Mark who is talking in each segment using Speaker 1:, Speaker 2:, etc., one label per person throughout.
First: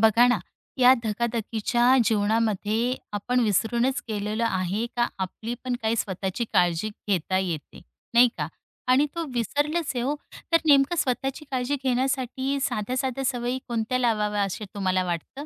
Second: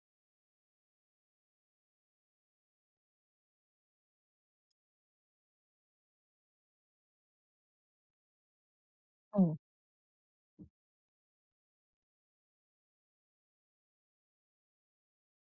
Speaker 1: बघा ना, या धकाधकीच्या जीवनामध्ये आपण विसरूनच गेलेलो आहे का आपली पण काही स्वतःची काळजी घेता येते, नाही का? आणि तो
Speaker 2: हो.
Speaker 1: विसरलंच आहे हो. तर नेमकं स्वतःची काळजी घेण्यासाठी साध्या-साध्या सवयी कोणत्या लावाव्या असे तुम्हाला वाटतं?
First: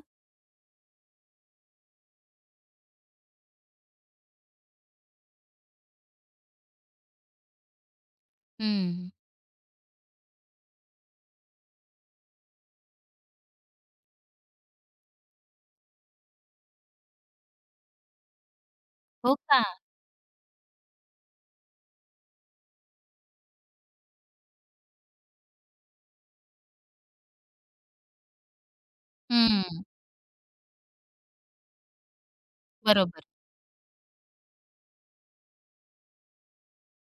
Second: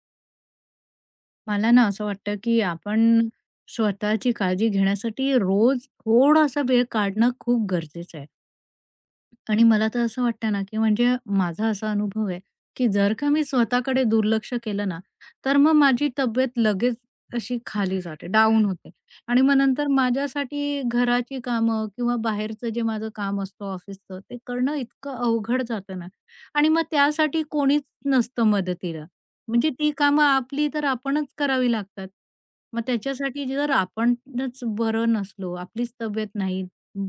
Speaker 2: मला ना असं वाटतं, की आपण स्वतःची काळजी घेण्यासाठी रोज थोडासा वेळ काढणं खूप गरजेचं आहे.
Speaker 1: हं.
Speaker 2: आणि मला तर असं वाटतं ना, की म्हणजे माझा असा अनुभव आहे, की जर का मी स्वतःकडे दुर्लक्ष केलं ना, तर मग माझी तब्येत लगेच अशी खाली जाते, डाउन होते.
Speaker 1: हो
Speaker 2: आणि मग
Speaker 1: का?
Speaker 2: नंतर माझ्यासाठी घराची कामं किंवा बाहेरचं जे माझं काम असतं ऑफिसचं, ते करणं इतकं अवघड जातं ना आणि मग त्यासाठी कोणीच नसतं मदतीला. म्हणजे
Speaker 1: हं.
Speaker 2: ती कामं आपली तर आपणच करावी लागतात. मग
Speaker 1: बरोबर.
Speaker 2: त्याच्यासाठी जर आपणच बरं नसलो, आपलीच तब्येत नाही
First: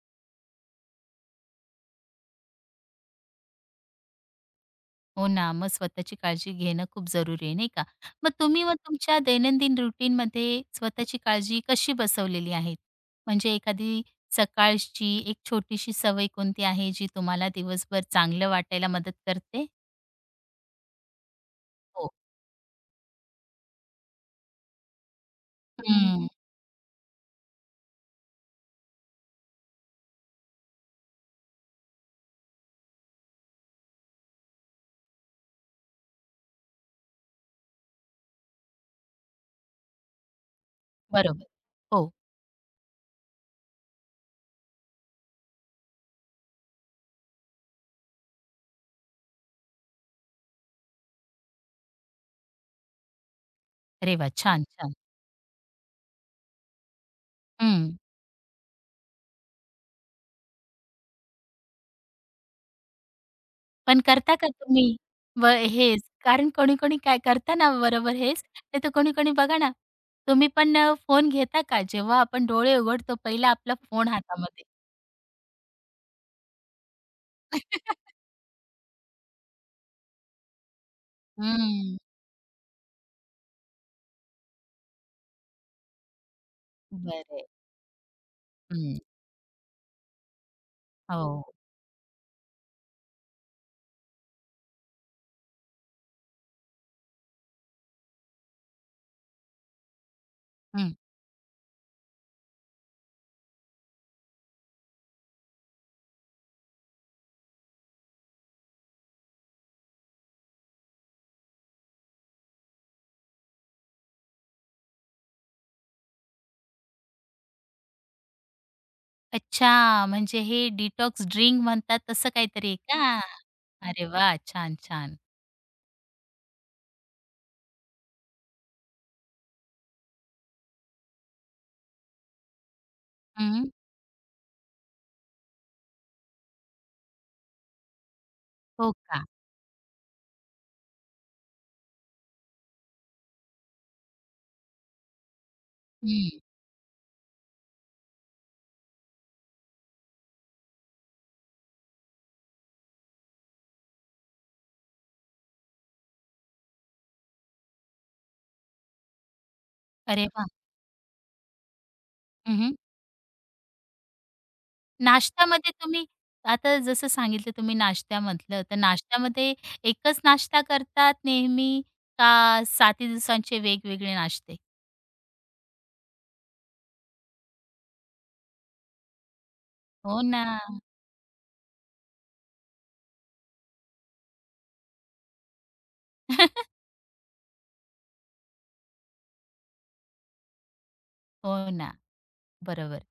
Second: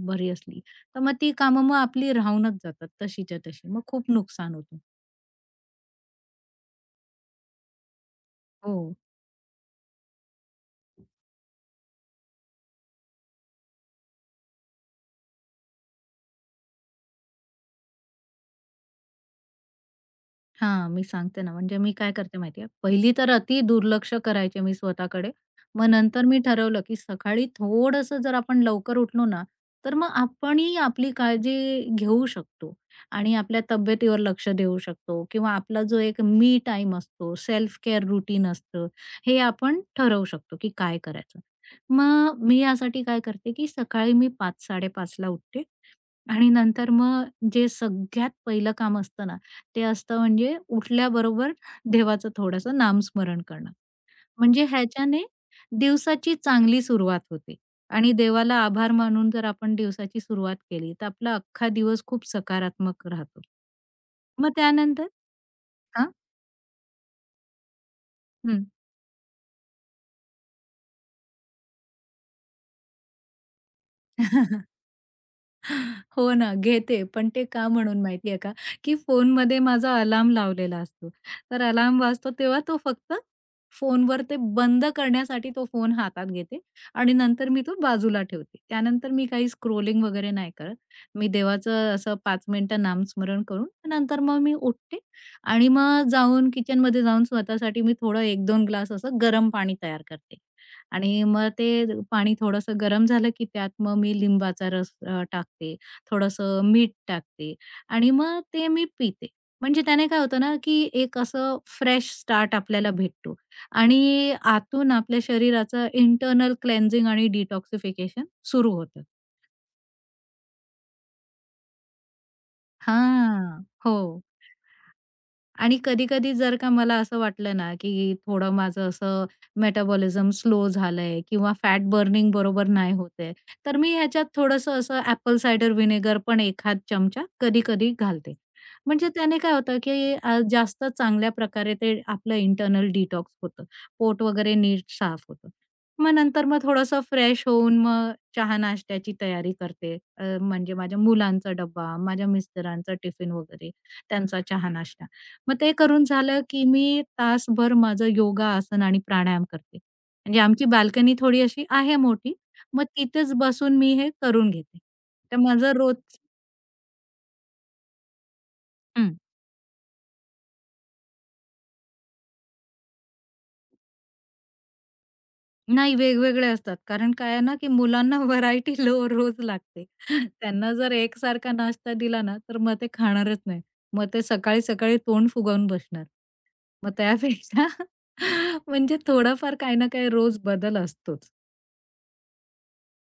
Speaker 2: बरी असली, तर मग ती कामं मग आपली राहूनच जातात तशीच्या तशी. मग खूप नुकसान होतं.
Speaker 1: हो ना, मग स्वतःची काळजी घेणं खूप जरुरी आहे, नाही का? मग
Speaker 2: हो.
Speaker 1: तुमच्या दैनंदिन रुटीनमध्ये स्वतःची काळजी कशी बसवलेली आहे? म्हणजे एखादी सकाळची एक छोटीशी सवय कोणती आहे, जी तुम्हाला दिवसभर चांगलं वाटायला मदत करते?
Speaker 2: हां, मी सांगते ना, म्हणजे मी काय
Speaker 1: हो.
Speaker 2: करते माहिती आहे, पहिली तर अति दुर्लक्ष करायचे मी स्वतःकडे. मग नंतर
Speaker 1: हं.
Speaker 2: मी ठरवलं, की सकाळी थोडंसं जर आपण लवकर उठलो ना, तर मग आपणही आपली काळजी घेऊ शकतो आणि आपल्या तब्येतीवर लक्ष देऊ शकतो किंवा आपला जो एक मी टाईम असतो, सेल्फ केअर रूटीन असतं, हे आपण ठरवू शकतो, की काय करायचं.
Speaker 1: बरोबर. हो.
Speaker 2: मग मी यासाठी काय करते, की सकाळी मी 5:00-5:30 उठते आणि नंतर मग जे सगळ्यात पहिलं काम असतं ना, ते असतं म्हणजे उठल्याबरोबर देवाचं थोडंसं नामस्मरण करणं.
Speaker 1: अरे वाह! छान,
Speaker 2: म्हणजे
Speaker 1: छान.
Speaker 2: ह्याच्याने दिवसाची चांगली सुरुवात होते
Speaker 1: हं.
Speaker 2: आणि देवाला आभार मानून जर आपण दिवसाची सुरुवात केली, तर आपला अख्खा दिवस खूप सकारात्मक राहतो.
Speaker 1: पण करता का
Speaker 2: मग
Speaker 1: तुम्ही?
Speaker 2: त्यानंतर
Speaker 1: व हेच
Speaker 2: हां,
Speaker 1: कारण कोणी-कोणी काय करता ना बरोबर हेच,
Speaker 2: हं.
Speaker 1: नाही तर कोणी-कोणी बघा ना, तुम्ही पण फोन घेता का? जेव्हा आपण डोळे उघडतो पहिला आपला फोन हातामध्ये.
Speaker 2: हो ना, घेते. पण ते का म्हणून माहिती का, की फोनमध्ये माझा अलार्म लावलेला असतो. तर
Speaker 1: हं,
Speaker 2: अलार्म वाजतो तेव्हा तो फक्त फोनवर ते बंद करण्यासाठी तो फोन हातात घेते आणि
Speaker 1: बरं आहे.
Speaker 2: नंतर मी तो बाजूला ठेवते.
Speaker 1: हं,
Speaker 2: त्यानंतर मी काही स्क्रोलिंग वगैरे नाही करत. मी
Speaker 1: हो.
Speaker 2: देवाचं असं 5 मिनिटं नामस्मरण करून नंतर मग मी उठते आणि मग जाऊन किचनमध्ये जाऊन स्वतःसाठी मी थोडं 1-2 ग्लास असं गरम पाणी तयार करते.
Speaker 1: हं.
Speaker 2: आणि मग ते पाणी थोडंसं गरम झालं, की त्यात मग मी लिंबाचा रस टाकते, थोडंसं मीठ टाकते आणि मग ते मी पिते. म्हणजे त्याने काय होतं ना, की एक असं फ्रेश स्टार्ट आपल्याला भेटतो आणि आतून आपल्या शरीराचं इंटरनल क्लेन्झिंग आणि डिटॉक्सिफिकेशन सुरू होतं.
Speaker 1: अच्छा, म्हणजे हे डिटॉक्स ड्रिंक म्हणतात तसं काहीतरी आहे का?
Speaker 2: हां.
Speaker 1: अरे
Speaker 2: हो.
Speaker 1: वा छान, छान.
Speaker 2: आणि कधी-कधी जर का मला असं वाटलं ना, की थोडं माझं असं मेटाबॉलिझम स्लो झालंय किंवा फॅट बर्निंग बरोबर नाही होते आहे,
Speaker 1: हं,
Speaker 2: तर मी ह्याच्यात थोडंसं असं ॲपल सायडर व्हिनेगर पण एखाद चमचा कधी-कधी घालते.
Speaker 1: हो
Speaker 2: म्हणजे
Speaker 1: का?
Speaker 2: त्याने काय होतं, की जास्त चांगल्या प्रकारे ते आपलं इंटर्नल डिटॉक्स होतं. पोट वगैरे नीट साफ होतं. मग
Speaker 1: हं.
Speaker 2: नंतर मग थोडंसं फ्रेश होऊन मग चहा-नाश्त्याची तयारी करते. म्हणजे माझ्या मुलांचा डब्बा, माझ्या मिस्टरांचा टिफिन वगैरे, त्यांचा चहा-नाश्ता. मग ते करून झालं, की मी तासभर माझं योगा, आसन आणि प्राणायाम करते.
Speaker 1: अरे
Speaker 2: म्हणजे
Speaker 1: वा
Speaker 2: आमची बाल्कनी थोडी अशी आहे मोठी.
Speaker 1: हं, हं.
Speaker 2: मग तिथेच बसून मी हे करून घेते. तर
Speaker 1: नाश्त्यामध्ये
Speaker 2: माझं रोज
Speaker 1: तुम्ही आता जसं सांगितलं तुम्ही नाश्ता म्हटलं, तर
Speaker 2: हं.
Speaker 1: नाश्त्यामध्ये एकच नाश्ता करतात नेहमी का 7ही दिवसांचे वेगवेगळे नाश्ते?
Speaker 2: नाही वेगवेगळे असतात. कारण काय आहे ना, की मुलांना व्हरायटी लो रोज लागते.
Speaker 1: हो ना.
Speaker 2: त्यांना जर एकसारखा नाश्ता दिला ना, तर मग ते खाणारच नाही. मग ते सकाळी-सकाळी तोंड फुगवून बसणार. मग त्यापेक्षा म्हणजे थोडाफार काही ना काही रोज बदल असतोच.
Speaker 1: हो ना, बरोबर.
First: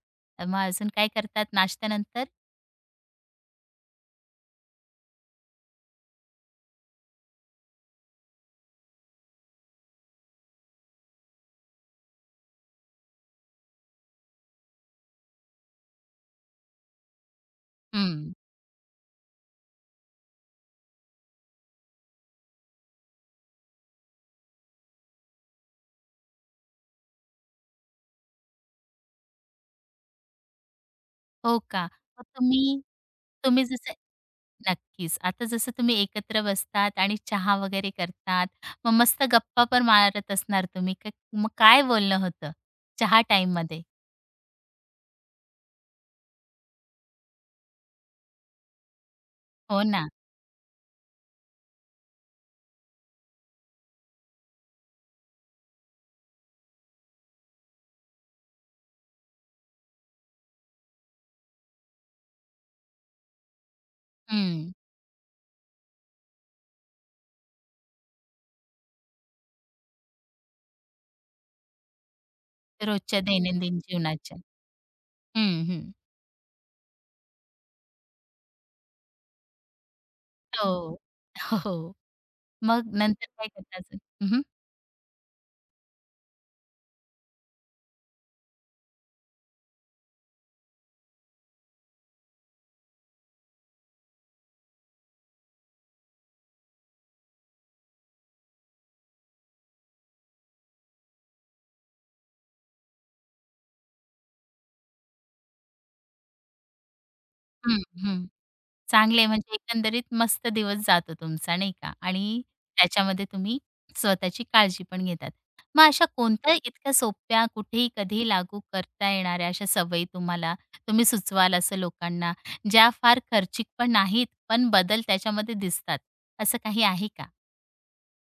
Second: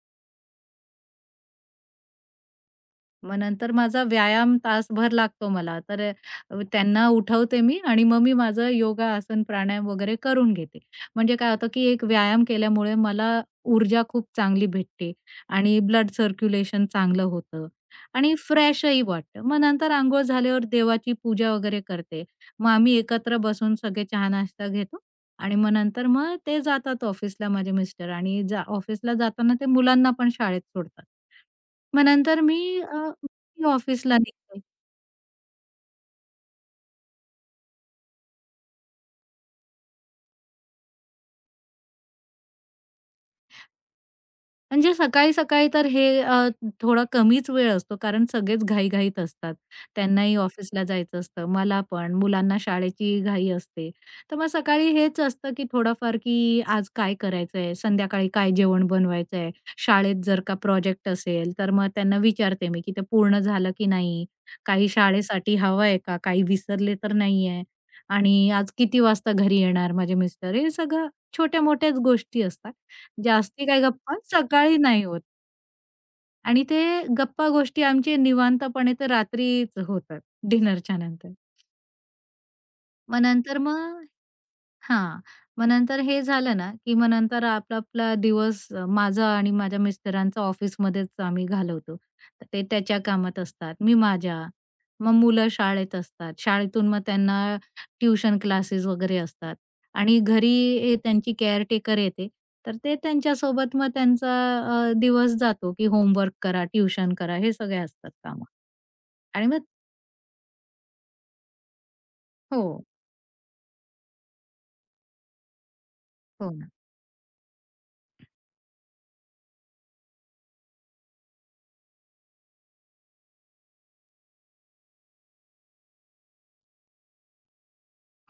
Speaker 1: मग अजून काय करतात नाश्त्यानंतर?
Speaker 2: मग नंतर माझा व्यायाम तासभर लागतो मला. तर त्यांना उठवते मी आणि मग मी माझं योगा, आसन, प्राणायाम वगैरे करून घेते. म्हणजे काय होतं, की एक व्यायाम केल्यामुळे मला ऊर्जा खूप चांगली भेटते आणि ब्लड सर्क्युलेशन चांगलं होतं
Speaker 1: हं.
Speaker 2: आणि फ्रेशही वाटतं. मग नंतर अंघोळ झाल्यावर देवाची पूजा वगैरे करते. मग आम्ही एकत्र बसून सगळे चहा-नाश्ता घेतो आणि मग नंतर मग ते जातात ऑफिसला माझे मिस्टर आणि ऑफिसला जाताना ते मुलांना पण शाळेत सोडतात.
Speaker 1: हो का?
Speaker 2: मग
Speaker 1: मग
Speaker 2: नंतर मी
Speaker 1: तुम्ही तुम्ही
Speaker 2: मी
Speaker 1: जसं
Speaker 2: ऑफिसला निघते.
Speaker 1: नक्कीच. आता जसं तुम्ही एकत्र बसतात आणि चहा वगैरे करतात, मग मस्त गप्पा पण मारत असणार तुम्ही. मग काय बोलणं होतं चहा टाईममध्ये?
Speaker 2: म्हणजे सकाळी-सकाळी तर हे थोडा कमीच वेळ असतो कारण सगळेच घाई-घाईत असतात.
Speaker 1: हो
Speaker 2: हं.
Speaker 1: ना.
Speaker 2: त्यांनाही ऑफिसला जायचं असतं, मला पण, मुलांना शाळेची घाई असते. तर मग सकाळी हेच असतं की थोडंफार की आज काय करायचंय, संध्याकाळी काय जेवण बनवायचंय, शाळेत जर का प्रोजेक्ट असेल तर मग त्यांना विचारते मी की ते पूर्ण झालं की नाही?
Speaker 1: हं.
Speaker 2: काही शाळेसाठी हवं आहे का? काही विसरले तर नाहीये? आणि आज किती वाजता घरी येणार माझे मिस्टर? हे सगळं छोट्या-मोठ्याच गोष्टी असतात.
Speaker 1: रोजच्या
Speaker 2: जास्ती
Speaker 1: दैनंदिन
Speaker 2: काही गप्पा
Speaker 1: जीवनाच्या.
Speaker 2: सकाळी नाही होत
Speaker 1: हं, हं.
Speaker 2: आणि ते गप्पा गोष्टी आमचे निवांतपणे ते रात्रीच होतात
Speaker 1: हो.
Speaker 2: डिनरच्या नंतर.
Speaker 1: हो. हो. मग
Speaker 2: मग
Speaker 1: नंतर काय
Speaker 2: नंतर
Speaker 1: करता अजून?
Speaker 2: मग
Speaker 1: हं, हं.
Speaker 2: हां. मग नंतर हे झालं ना, की मग नंतर आपला-आपला दिवस माझा आणि माझ्या मिस्टरांचा ऑफिसमध्येच आम्ही घालवतो. तर ते त्याच्या कामात असतात, मी माझ्या. मग मुलं शाळेत असतात. शाळेतून मग त्यांना ट्युशन क्लासेस वगैरे असतात आणि घरी त्यांची केअरटेकर येते. तर ते त्यांच्यासोबत मग त्यांचा दिवस जातो, की होमवर्क करा, ट्युशन करा, हे सगळे असतात
Speaker 1: हं,
Speaker 2: कामं
Speaker 1: चांगले
Speaker 2: आणि
Speaker 1: म्हणजे
Speaker 2: मग
Speaker 1: एकंदरीत मस्त दिवस जातो तुमचा नाही का आणि
Speaker 2: हो,
Speaker 1: त्याच्यामध्ये तुम्ही स्वतःची काळजी पण घेतात. मग अशा
Speaker 2: हो.
Speaker 1: कोणत्या इतक्या सोप्या, कुठेही, कधीही लागू करता येणाऱ्या अशा सवयी तुम्ही सुचवाल असं लोकांना, ज्या फार खर्चिक पण नाहीत, पण बदल त्याच्यामध्ये दिसतात, असं काही आहे का?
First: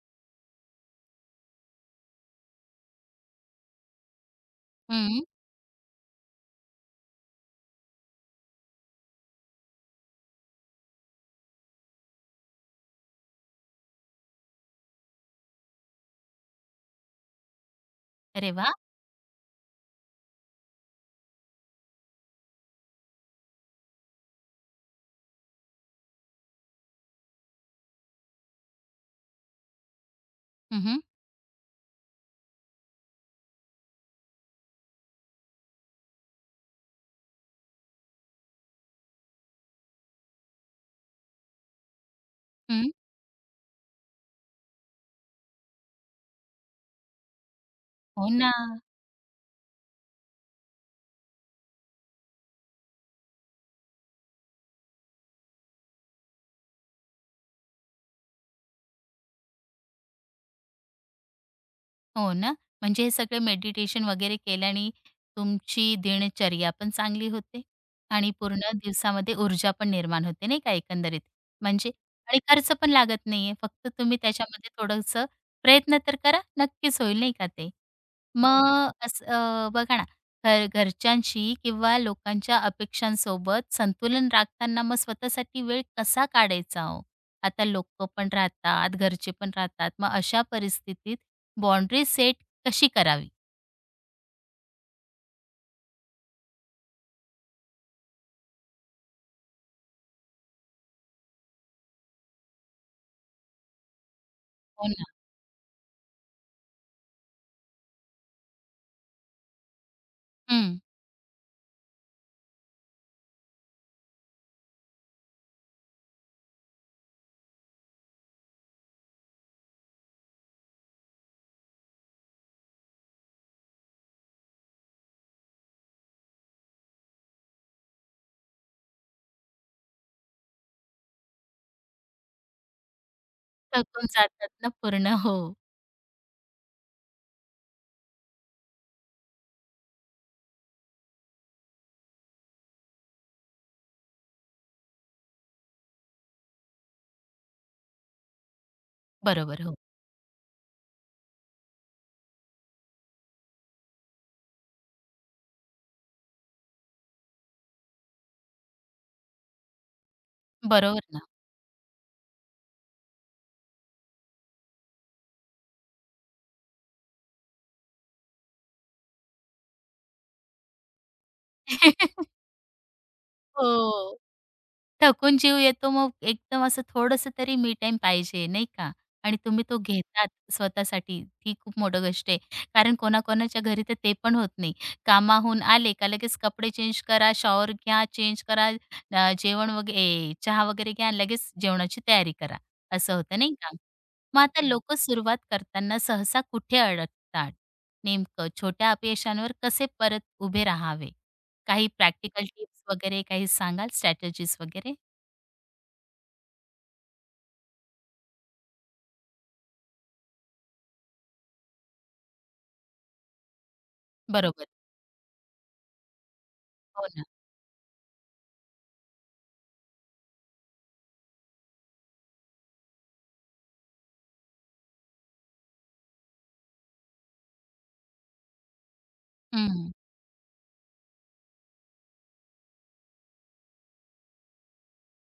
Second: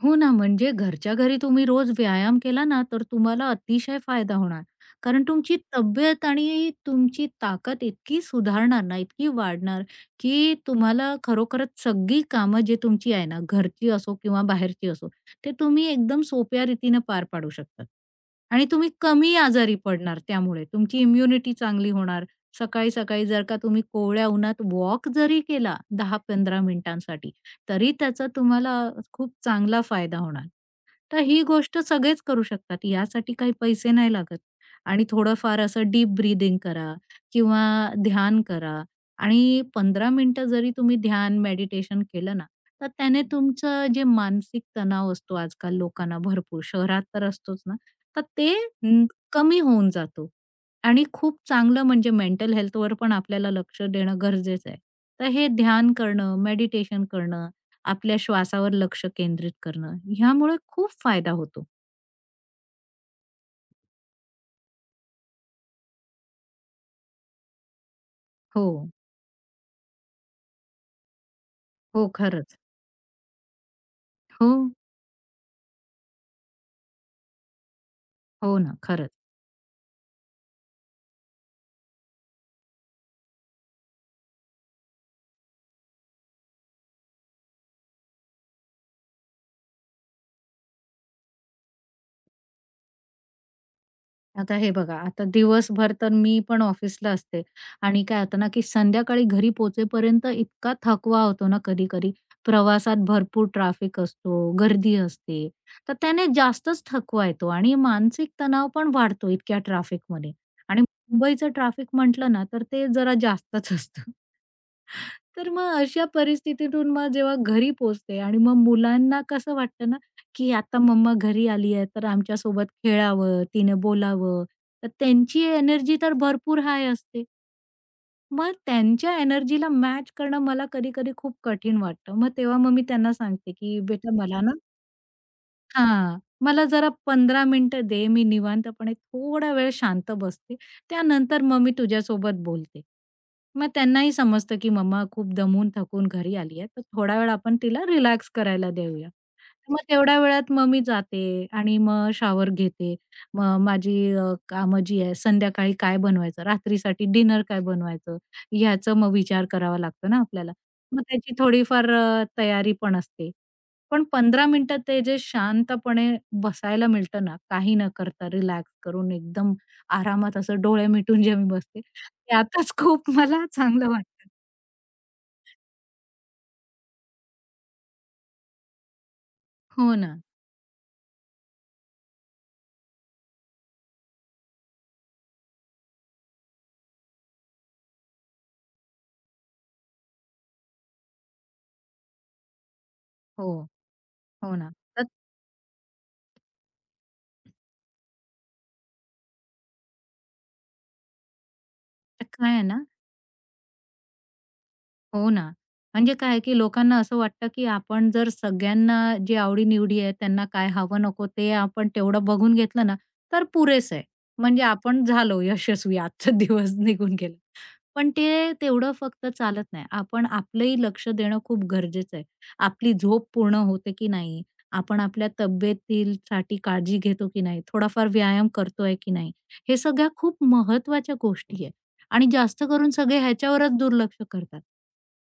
Speaker 2: हो ना, म्हणजे घरच्या घरी तुम्ही रोज व्यायाम केला ना, तर तुम्हाला अतिशय फायदा होणार.
Speaker 1: हं.
Speaker 2: कारण तुमची तब्येत आणि तुमची ताकद इतकी सुधारणार ना, इतकी वाढणार, की तुम्हाला खरोखरच सगळी कामं जी तुमची आहे ना, घरची असो किंवा बाहेरची असो, ते तुम्ही एकदम सोप्या रीतीनं पार पाडू शकतात.
Speaker 1: अरे
Speaker 2: आणि
Speaker 1: वाह!
Speaker 2: तुम्ही कमी आजारी पडणार त्यामुळे. तुमची इम्युनिटी चांगली होणार. सकाळी-सकाळी जर का तुम्ही कोवळ्या उन्हात वॉक जरी केला 10-15 मिनिटांसाठी, तरी त्याचा तुम्हाला खूप चांगला फायदा होणार.
Speaker 1: हं, हं.
Speaker 2: तर ही गोष्ट सगळेच करू शकतात. यासाठी काही पैसे नाही लागत आणि थोडंफार असं डीप ब्रीथिंग करा किंवा ध्यान करा आणि 15 मिनिटं जरी तुम्ही ध्यान, मेडिटेशन केलं ना, तर त्याने तुमचं जे मानसिक तणाव असतो आजकाल लोकांना भरपूर, शहरात तर असतोच ना, तर
Speaker 1: हो
Speaker 2: ते
Speaker 1: ना.
Speaker 2: अं, कमी होऊन जातो आणि खूप चांगलं म्हणजे मेंटल हेल्थवर पण आपल्याला लक्ष देणं गरजेचं आहे. तर हे ध्यान करणं, मेडिटेशन करणं आपल्या श्वासावर लक्ष केंद्रित करणं, ह्यामुळे खूप फायदा होतो.
Speaker 1: हो ना. म्हणजे हे सगळं मेडिटेशन वगैरे केल्याने तुमची दिनचर्या पण चांगली होते आणि
Speaker 2: हो,
Speaker 1: पूर्ण दिवसामध्ये ऊर्जा पण निर्माण होते नाही का एकंदरीत. म्हणजे
Speaker 2: हो,
Speaker 1: आणि
Speaker 2: खरंच.
Speaker 1: खर्च पण लागत नाहीये. फक्त तुम्ही
Speaker 2: हो,
Speaker 1: त्याच्यामध्ये थोडंसं प्रयत्न तर करा, नक्कीच होईल नाही का ते.
Speaker 2: हो ना,
Speaker 1: मग
Speaker 2: खरंच.
Speaker 1: असं बघा ना, घरच्यांशी किंवा लोकांच्या अपेक्षांसोबत संतुलन राखताना मग स्वतःसाठी वेळ कसा काढायचा हो? आता लोकं पण राहतात, घरचे पण राहतात. मग अशा परिस्थितीत बाउंड्री सेट कशी करावी?
Speaker 2: आता हे बघा, आता दिवसभर तर मी पण ऑफिसला असते आणि काय होतं ना, की संध्याकाळी घरी पोहोचेपर्यंत इतका थकवा होतो ना कधी-कधी. प्रवासात भरपूर ट्रॅफिक असतो,
Speaker 1: हो
Speaker 2: गर्दी
Speaker 1: ना.
Speaker 2: असते. तर त्याने जास्तच थकवा येतो आणि मानसिक तणाव पण वाढतो इतक्या ट्रॅफिकमध्ये
Speaker 1: हं.
Speaker 2: आणि मुंबईचं ट्रॅफिक म्हटलं ना, तर ते जरा जास्तच असतं. तर मग अशा परिस्थितीतून मग जेव्हा घरी पोहोचते आणि मग मुलांना कसं वाटतं ना की आता मम्मा घरी आली आहे, तर आमच्यासोबत खेळावं, तिने बोलावं. तर त्यांची एनर्जी तर भरपूर हाय असते. मग त्यांच्या एनर्जीला मॅच करणं मला कधी-कधी खूप कठीण वाटतं. मग तेव्हा मग मी त्यांना सांगते, की
Speaker 1: थकून
Speaker 2: "बेटा मला
Speaker 1: जातात
Speaker 2: ना
Speaker 1: ना पूर्ण. हो.
Speaker 2: हां. मला जरा 15 मिनिटं दे, मी निवांतपणे थोडा वेळ शांत बसते. त्यानंतर मग मी तुझ्यासोबत बोलते. मग त्यांनाही समजतं, की मम्मा खूप दमून थकून घरी आली आहे, तर थोडा वेळ आपण तिला रिलॅक्स करायला देऊया.
Speaker 1: बरोबर. हो.
Speaker 2: मग तेवढ्या वेळात मग मी जाते आणि मग शॉवर घेते. मग माझी कामं जी आहे, संध्याकाळी काय बनवायचं, रात्रीसाठी डिनर काय बनवायचं, ह्याचा मग विचार करावा लागतो ना आपल्याला.
Speaker 1: बरोबर
Speaker 2: मग
Speaker 1: ना.
Speaker 2: त्याची थोडीफार तयारी पण असते. पण 15 मिनिटात ते जे शांतपणे बसायला मिळतं ना, काही न करता रिलॅक्स करून एकदम आरामात असं डोळे मिटून जे मी बसते, त्यातच खूप मला चांगलं
Speaker 1: हो.
Speaker 2: वाटतं.
Speaker 1: थकून जीव येतो, मग एकदम असं थोडंसं तरी मी टाईम पाहिजे, नाही का? आणि तुम्ही तो
Speaker 2: हो ना.
Speaker 1: घेतात स्वतःसाठी, ही खूप मोठी गोष्ट आहे. कारण कोणाकोणाच्या घरी तर ते पण होत नाही. कामाहून आले का लगेच कपडे चेंज करा, शॉवर घ्या, चेंज करा, जेवण वगैरे चहा वगैरे घ्या आणि लगेच जेवणाची तयारी करा, असं होतं,
Speaker 2: हो.
Speaker 1: नाही का? मग
Speaker 2: हो
Speaker 1: आता
Speaker 2: ना.
Speaker 1: हं.
Speaker 2: तर
Speaker 1: सुरुवात करताना सहसा कुठे अडकतात? नेमकं छोट्या अपयशांवर कसे परत उभे राहावे? काही प्रॅक्टिकल
Speaker 2: काय आहे ना.
Speaker 1: टिप्स वगैरे काही सांगाल स्ट्रॅटेजीज वगैरे?
Speaker 2: हो ना. म्हणजे काय आहे, की लोकांना असं वाटतं, की आपण जर सगळ्यांना जे आवडी-निवडी आहे, त्यांना काय हवं नको ते आपण तेवढं बघून घेतलं ना, तर पुरेसं आहे. म्हणजे
Speaker 1: बरोबर.
Speaker 2: आपण झालो यशस्वी, आजचा दिवस
Speaker 1: हो
Speaker 2: निघून
Speaker 1: ना.
Speaker 2: गेला. पण ते तेवढं फक्त चालत नाही. आपण आपलंही लक्ष देणं खूप गरजेचं आहे. आपली झोप पूर्ण होते की नाही? आपण आपल्या तब्येतीसाठी काळजी घेतो की नाही? थोडाफार व्यायाम करतोय की नाही? हे
Speaker 1: हं.
Speaker 2: सगळ्या खूप महत्त्वाच्या गोष्टी आहेत आणि जास्त करून सगळे ह्याच्यावरच दुर्लक्ष करतात.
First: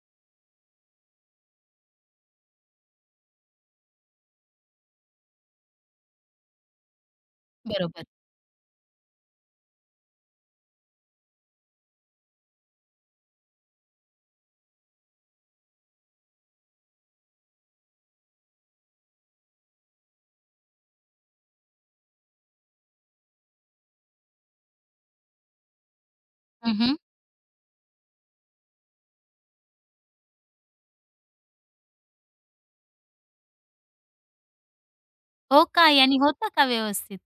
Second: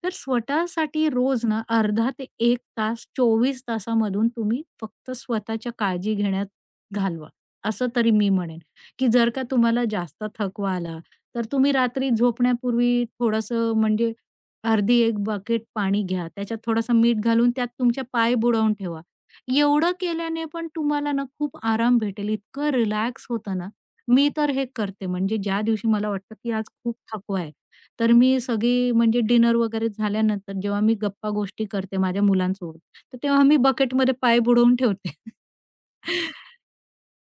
Speaker 2: तर स्वतःसाठी रोज ना अर्धा ते 1 तास 24 तासामधून तुम्ही फक्त स्वतःच्या काळजी घेण्यात घालवा, असं
Speaker 1: बरोबर.
Speaker 2: तरी मी म्हणेन, की जर का तुम्हाला जास्त थकवा आला तर तुम्ही रात्री झोपण्यापूर्वी थोडंसं म्हणजे अर्धी एक बकेट पाणी घ्या. त्याच्यात थोडासा मीठ घालून त्यात तुमच्या पाय बुडवून ठेवा. एवढं केल्याने पण तुम्हाला ना खूप आराम भेटेल. इतकं रिलॅक्स होतं ना. मी तर हे करते म्हणजे ज्या दिवशी मला वाटतं, की आज
Speaker 1: हं,
Speaker 2: खूप थकवा आहे. तर मी सगळी म्हणजे डिनर वगैरे झाल्यानंतर जेव्हा मी गप्पा गोष्टी करते माझ्या मुलांसोबत, तर तेव्हा मी बकेटमध्ये पाय बुडवून ठेवते.
Speaker 1: हो का? यानी होतं का व्यवस्थित?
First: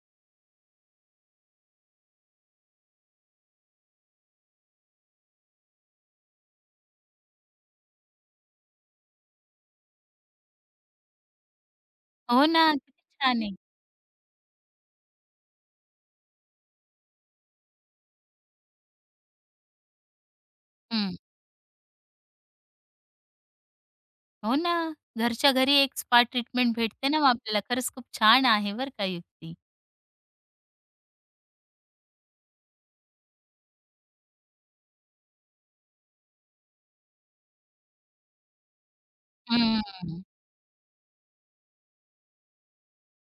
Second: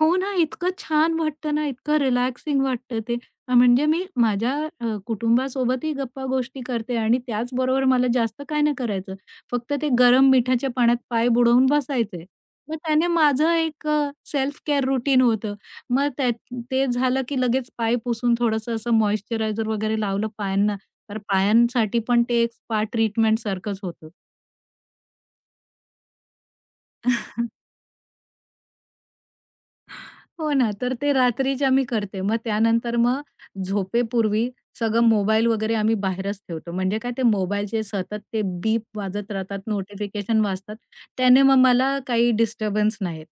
Speaker 2: हो ना, इतकं छान वाटतं ना, इतकं रिलॅक्सिंग वाटतं ते. म्हणजे मी माझ्या कुटुंबासोबतही गप्पा-गोष्टी करते आणि त्याचबरोबर मला जास्त काय नाही करायचं. फक्त ते गरम मिठाच्या पाण्यात पाय बुडवून बसायचंय.
Speaker 1: हो ना.
Speaker 2: मग
Speaker 1: किती
Speaker 2: त्याने
Speaker 1: छान आहे.
Speaker 2: माझं एक सेल्फ केअर रूटीन होतं. मग त्या ते झालं की लगेच पाय पुसून थोडंसं असं मॉइश्चरायझर वगैरे लावलं पायांना,
Speaker 1: हं.
Speaker 2: तर पायांसाठी पण ते एक स्पा ट्रीटमेंट सारखंच होतं.
Speaker 1: हो ना. घरच्या घरी एक स्पा ट्रीटमेंट भेटते ना मग आपल्याला. खरंच खूप छान आहे बरं का युक्ती.
Speaker 2: हो ना, तर ते रात्रीच्या मी करते. मग त्यानंतर मग झोपेपूर्वी सगळं मोबाईल वगैरे आम्ही बाहेरच ठेवतो. म्हणजे काय ते मोबाईलचे सतत ते बीप वाजत राहतात,
Speaker 1: हं.
Speaker 2: नोटिफिकेशन वाजतात. त्याने मग मला काही डिस्टर्बन्स नाही येत.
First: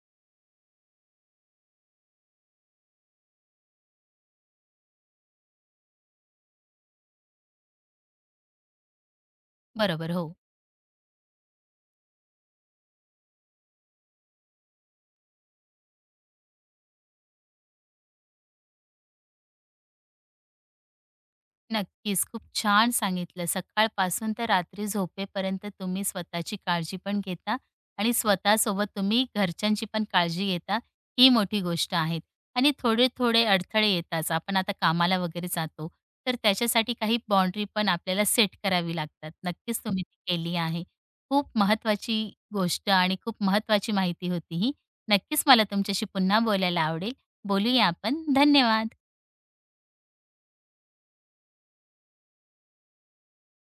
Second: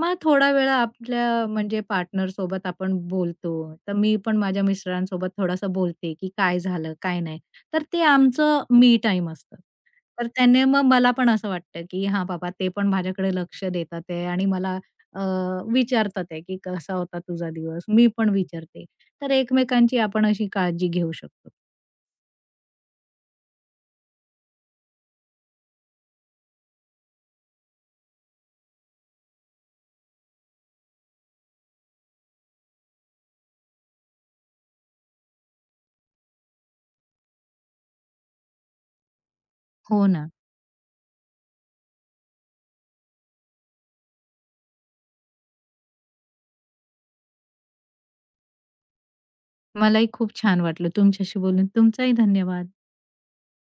Speaker 2: मग थोडा वेळा आपल्या म्हणजे पार्टनरसोबत आपण बोलतो. तर मी पण माझ्या मिस्टरांसोबत थोडासा बोलते, की काय झालं, काय नाही. तर ते आमचं मी टाईम असतं.
Speaker 1: बरोबर.
Speaker 2: तर
Speaker 1: हो.
Speaker 2: त्याने मग मला पण असं वाटतं, की हां बाबा ते पण माझ्याकडे लक्ष देतात आहे आणि मला अ, विचारतात आहे, की "कसा होता तुझा दिवस?" मी पण विचारते. तर एकमेकांची आपण अशी काळजी घेऊ शकतो.
Speaker 1: नक्कीच. खूप छान सांगितलं. सकाळपासून तर रात्री झोपेपर्यंत तुम्ही स्वतःची काळजी पण घेता आणि स्वतःसोबत तुम्ही घरच्यांची पण काळजी घेता, ही मोठी गोष्ट आहे. आणि थोडे-थोडे अडथळे येताच. आपण आता कामाला वगैरे जातो, तर त्याच्यासाठी काही बाउंडरी पण आपल्याला सेट करावी लागतात. नक्कीच तुम्ही
Speaker 2: हो
Speaker 1: ती
Speaker 2: ना.
Speaker 1: केली आहे. खूप महत्त्वाची गोष्ट आणि खूप महत्त्वाची माहिती होती ही. नक्कीच मला तुमच्याशी पुन्हा बोलायला आवडेल. बोलूया आपण. धन्यवाद.
Speaker 2: मलाही खूप छान वाटलं तुमच्याशी बोलून. तुमचाही धन्यवाद.